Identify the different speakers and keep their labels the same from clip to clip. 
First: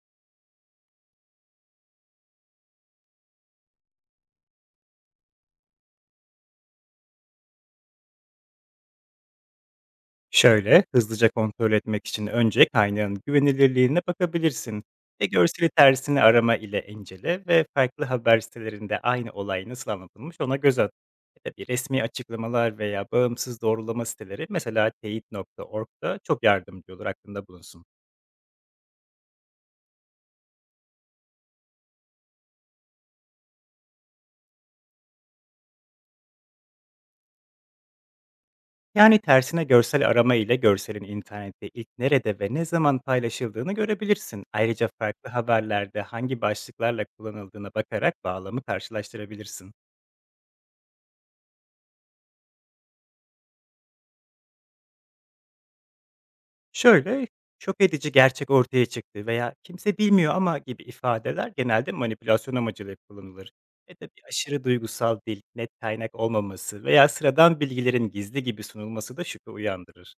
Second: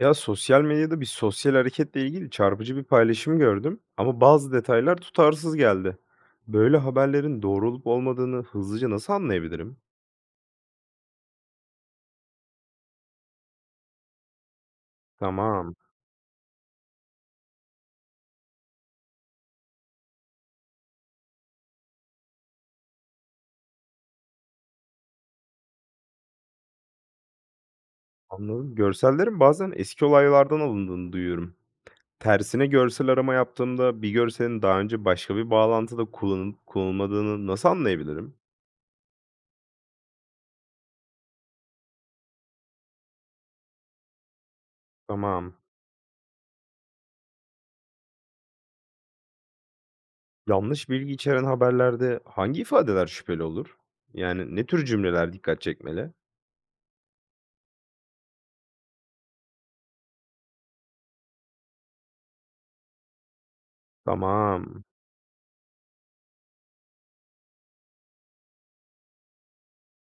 Speaker 1: Ya, sosyal medyada bir sosyal hareketle ilgili çarpıcı bir paylaşım gördüm ama bazı detaylar tutarsız geldi. Böyle haberlerin doğru olup olmadığını hızlıca nasıl anlayabilirim?
Speaker 2: Şöyle, hızlıca kontrol etmek için önce kaynağın güvenilirliğine bakabilirsin ve görseli
Speaker 1: Tamam,
Speaker 2: tersini arama ile incele ve farklı haber sitelerinde aynı olay nasıl anlatılmış ona göz at. Ya da bir resmi açıklamalar veya bağımsız doğrulama siteleri mesela teyit.org'da çok yardımcı olur aklında bulunsun.
Speaker 1: anladım. Görsellerin bazen eski olaylardan alındığını duyuyorum. Tersine görsel arama yaptığımda bir görselin daha önce başka bir bağlantıda kullanılıp kullanılmadığını nasıl anlayabilirim?
Speaker 2: Yani tersine görsel arama ile görselin internette ilk nerede ve ne zaman paylaşıldığını görebilirsin. Ayrıca farklı
Speaker 1: Tamam.
Speaker 2: haberlerde hangi başlıklarla kullanıldığına bakarak bağlamı karşılaştırabilirsin.
Speaker 1: Yanlış bilgi içeren haberlerde hangi ifadeler şüpheli olur? Yani ne tür cümleler dikkat çekmeli?
Speaker 2: Şöyle, "Şok edici gerçek ortaya çıktı." veya "Kimse bilmiyor ama." gibi ifadeler genelde manipülasyon amacıyla kullanılır. Tabii aşırı
Speaker 1: Tamam.
Speaker 2: duygusal dil, net kaynak olmaması veya sıradan bilgilerin gizli gibi sunulması da şüphe uyandırır.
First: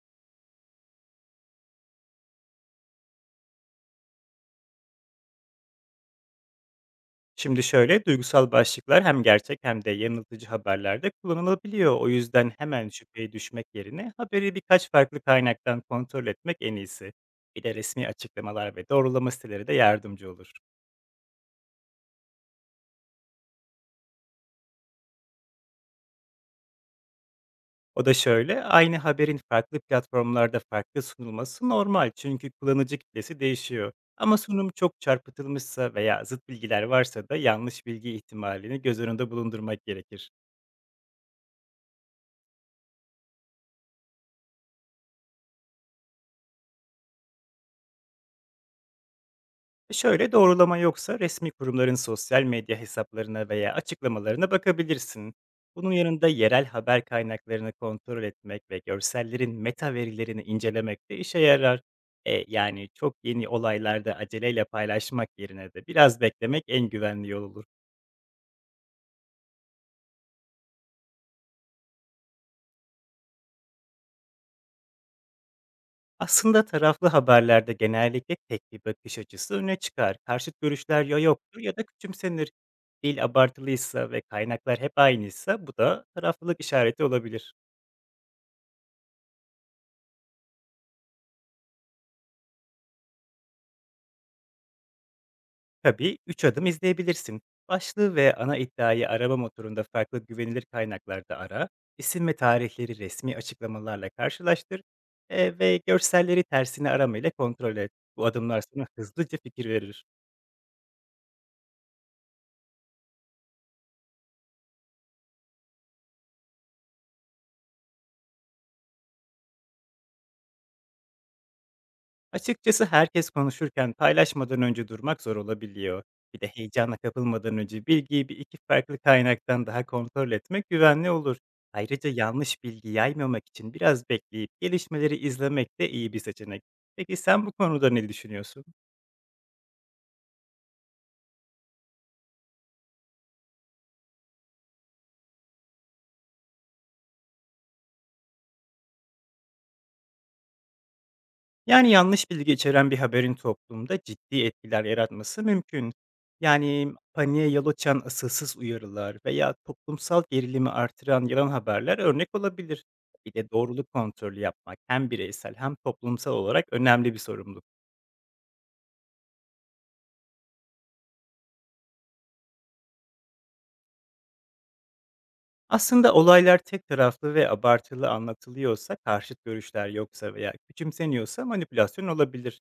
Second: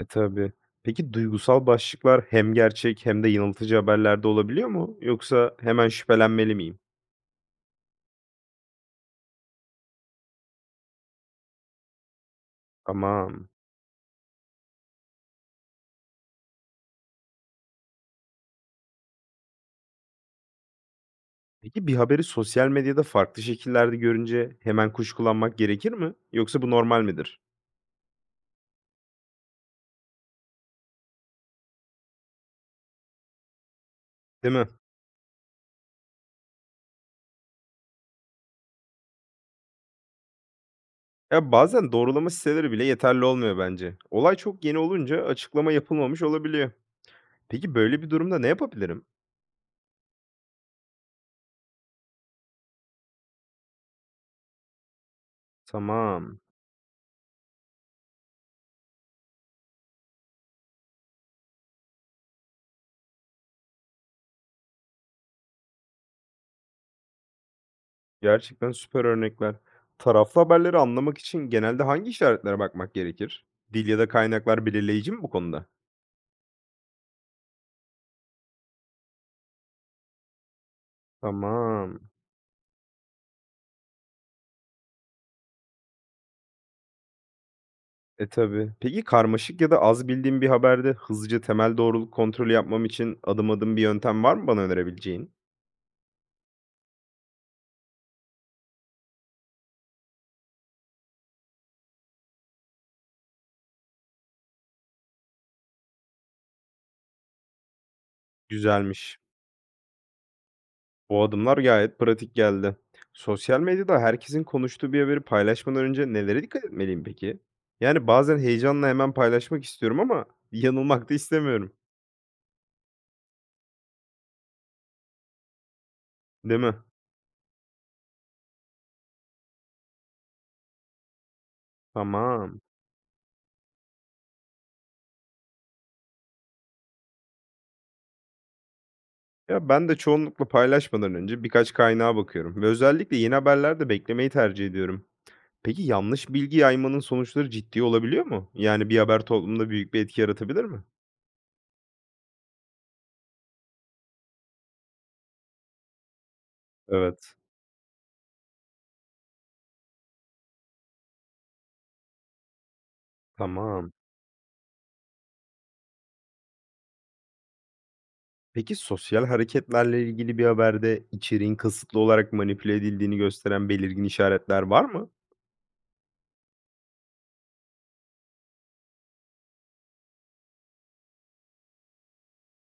Speaker 1: E, tabii. Peki duygusal başlıklar hem gerçek hem de yanıltıcı haberlerde olabiliyor mu? Yoksa hemen şüphelenmeli miyim?
Speaker 2: Şimdi şöyle, duygusal başlıklar hem gerçek hem de yanıltıcı haberlerde kullanılabiliyor. O yüzden hemen şüpheye
Speaker 1: Tamam.
Speaker 2: düşmek yerine haberi birkaç farklı kaynaktan kontrol etmek en iyisi. Bir de resmi açıklamalar ve doğrulama siteleri de yardımcı olur.
Speaker 1: Peki bir haberi sosyal medyada farklı şekillerde görünce hemen kuşkulanmak gerekir mi? Yoksa bu normal midir?
Speaker 2: O da şöyle, aynı haberin farklı platformlarda farklı sunulması normal çünkü kullanıcı kitlesi değişiyor. Ama
Speaker 1: Değil mi?
Speaker 2: sunum çok çarpıtılmışsa veya zıt bilgiler varsa da yanlış bilgi ihtimalini göz önünde bulundurmak gerekir.
Speaker 1: Ya bazen doğrulama siteleri bile yeterli olmuyor bence. Olay çok yeni olunca açıklama yapılmamış olabiliyor. Peki böyle bir durumda ne yapabilirim?
Speaker 2: Şöyle doğrulama yoksa resmi kurumların sosyal medya hesaplarına veya açıklamalarına bakabilirsin. Bunun yanında
Speaker 1: Tamam.
Speaker 2: yerel haber kaynaklarını kontrol etmek ve görsellerin meta verilerini incelemek de işe yarar. Yani çok yeni olaylarda aceleyle paylaşmak yerine de biraz beklemek en güvenli yol olur.
Speaker 1: Gerçekten süper örnekler. Taraflı haberleri anlamak için genelde hangi işaretlere bakmak gerekir? Dil ya da kaynaklar belirleyici mi bu konuda?
Speaker 2: Aslında taraflı haberlerde genellikle tek bir bakış açısı öne çıkar. Karşıt görüşler ya yoktur ya da
Speaker 1: Tamam.
Speaker 2: küçümsenir. Dil abartılıysa ve kaynaklar hep aynıysa bu da taraflılık işareti olabilir.
Speaker 1: E, tabii. Peki karmaşık ya da az bildiğim bir haberde hızlıca temel doğruluk kontrolü yapmam için adım adım bir yöntem var mı bana önerebileceğin?
Speaker 2: Tabii 3 adım izleyebilirsin. Başlığı ve ana iddiayı arama motorunda farklı güvenilir kaynaklarda ara, isim ve tarihleri resmi açıklamalarla karşılaştır ve görselleri tersine aramayla kontrol et. Bu adımlar sana
Speaker 1: Güzelmiş.
Speaker 2: hızlıca fikir verir.
Speaker 1: Bu adımlar gayet pratik geldi. Sosyal medyada herkesin konuştuğu bir haberi paylaşmadan önce nelere dikkat etmeliyim peki? Yani bazen heyecanla hemen paylaşmak istiyorum ama yanılmak da istemiyorum.
Speaker 2: Açıkçası herkes konuşurken paylaşmadan önce durmak zor olabiliyor. Bir de
Speaker 1: Değil mi?
Speaker 2: heyecana kapılmadan önce bilgiyi bir iki farklı kaynaktan daha kontrol etmek güvenli olur. Ayrıca
Speaker 1: Tamam.
Speaker 2: yanlış bilgi yaymamak için biraz bekleyip gelişmeleri izlemek de iyi bir seçenek. Peki sen bu konuda ne düşünüyorsun?
Speaker 1: Ya, ben de çoğunlukla paylaşmadan önce birkaç kaynağa bakıyorum ve özellikle yeni haberlerde beklemeyi tercih ediyorum. Peki yanlış bilgi yaymanın sonuçları ciddi olabiliyor mu? Yani bir haber toplumda büyük bir etki yaratabilir mi?
Speaker 2: Yani, yanlış bilgi içeren bir haberin toplumda ciddi etkiler yaratması mümkün. Yani,
Speaker 1: Evet.
Speaker 2: paniğe yol açan asılsız uyarılar veya toplumsal gerilimi artıran yalan haberler örnek olabilir. Bir de
Speaker 1: Tamam.
Speaker 2: doğruluk kontrolü yapmak hem bireysel hem toplumsal olarak önemli bir sorumluluk.
Speaker 1: Peki sosyal hareketlerle ilgili bir haberde içeriğin kasıtlı olarak manipüle edildiğini gösteren belirgin işaretler var mı?
Speaker 2: Aslında olaylar tek taraflı ve abartılı anlatılıyorsa, karşıt görüşler yoksa veya küçümseniyorsa manipülasyon olabilir.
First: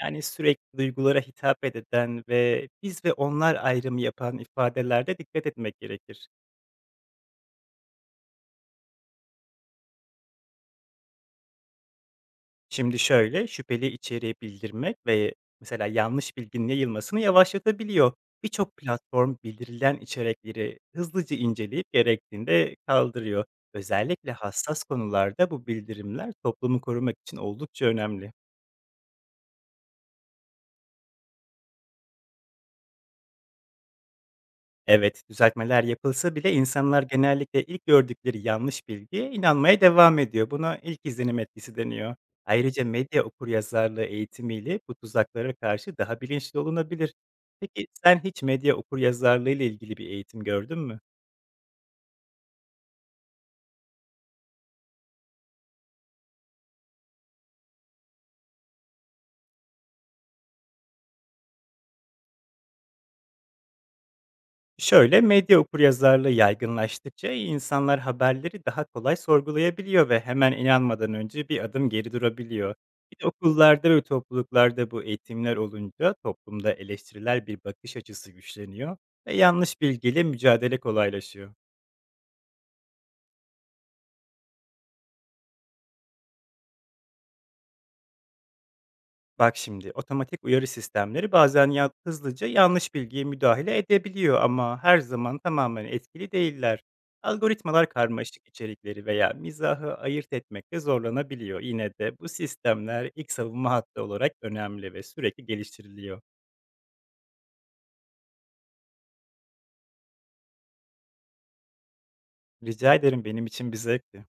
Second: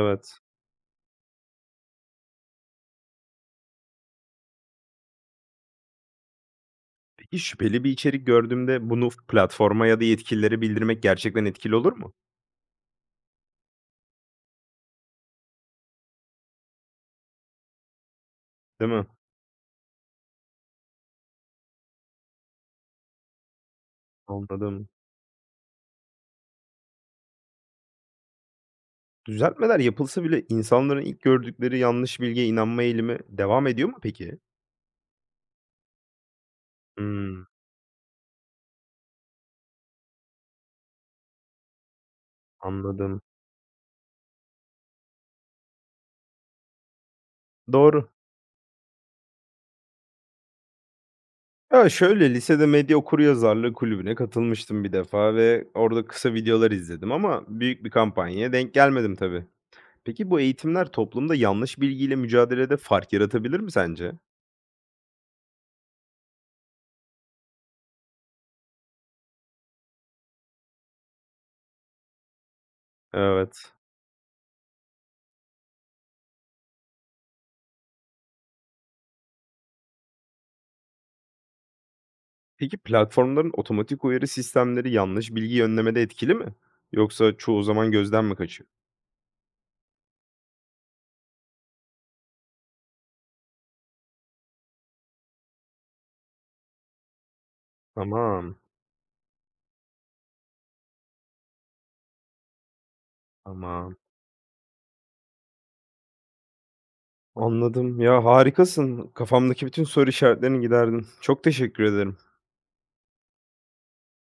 Speaker 2: Yani, sürekli duygulara hitap eden ve biz ve onlar ayrımı yapan ifadelerde dikkat etmek gerekir.
Speaker 1: Peki şüpheli bir içerik gördüğümde bunu platforma ya da yetkililere bildirmek gerçekten etkili olur mu?
Speaker 2: Şimdi şöyle, şüpheli içeriği bildirmek ve mesela yanlış bilginin yayılmasını yavaşlatabiliyor. Birçok
Speaker 1: Değil mi?
Speaker 2: platform bildirilen içerikleri hızlıca inceleyip gerektiğinde kaldırıyor. Özellikle hassas
Speaker 1: Anladım.
Speaker 2: konularda bu bildirimler toplumu korumak için oldukça önemli.
Speaker 1: Düzeltmeler yapılsa bile insanların ilk gördükleri yanlış bilgiye inanma eğilimi devam ediyor mu peki?
Speaker 2: Evet, düzeltmeler yapılsa bile insanlar
Speaker 1: Hımm,
Speaker 2: genellikle ilk gördükleri yanlış bilgiye inanmaya devam ediyor. Buna ilk izlenim etkisi deniyor. Ayrıca
Speaker 1: anladım.
Speaker 2: medya okuryazarlığı eğitimiyle bu tuzaklara karşı daha bilinçli olunabilir. Peki
Speaker 1: Doğru.
Speaker 2: sen hiç medya okuryazarlığı ile ilgili bir eğitim gördün mü?
Speaker 1: Ya, şöyle, lisede medya okuryazarlığı kulübüne katılmıştım bir defa ve orada kısa videolar izledim ama büyük bir kampanyaya denk gelmedim tabii. Peki bu eğitimler toplumda yanlış bilgiyle mücadelede fark yaratabilir mi sence?
Speaker 2: Şöyle, medya okuryazarlığı yaygınlaştıkça insanlar haberleri daha kolay sorgulayabiliyor ve hemen inanmadan önce bir adım geri durabiliyor. Bir de
Speaker 1: Evet.
Speaker 2: okullarda ve topluluklarda bu eğitimler olunca toplumda eleştiriler bir bakış açısı güçleniyor ve yanlış bilgiyle mücadele kolaylaşıyor.
Speaker 1: Peki platformların otomatik uyarı sistemleri yanlış bilgi önlemede etkili mi? Yoksa çoğu zaman gözden mi kaçıyor?
Speaker 2: Bak şimdi otomatik uyarı sistemleri bazen ya hızlıca yanlış bilgiye müdahale edebiliyor ama her zaman tamamen etkili değiller. Algoritmalar karmaşık
Speaker 1: Tamam,
Speaker 2: içerikleri veya mizahı ayırt etmekte zorlanabiliyor. Yine de bu sistemler ilk savunma
Speaker 1: tamam.
Speaker 2: hattı olarak önemli ve sürekli geliştiriliyor.
Speaker 1: Anladım. Ya, harikasın. Kafamdaki bütün soru işaretlerini giderdin. Çok teşekkür ederim.
Speaker 2: Rica ederim benim için bir zevkti.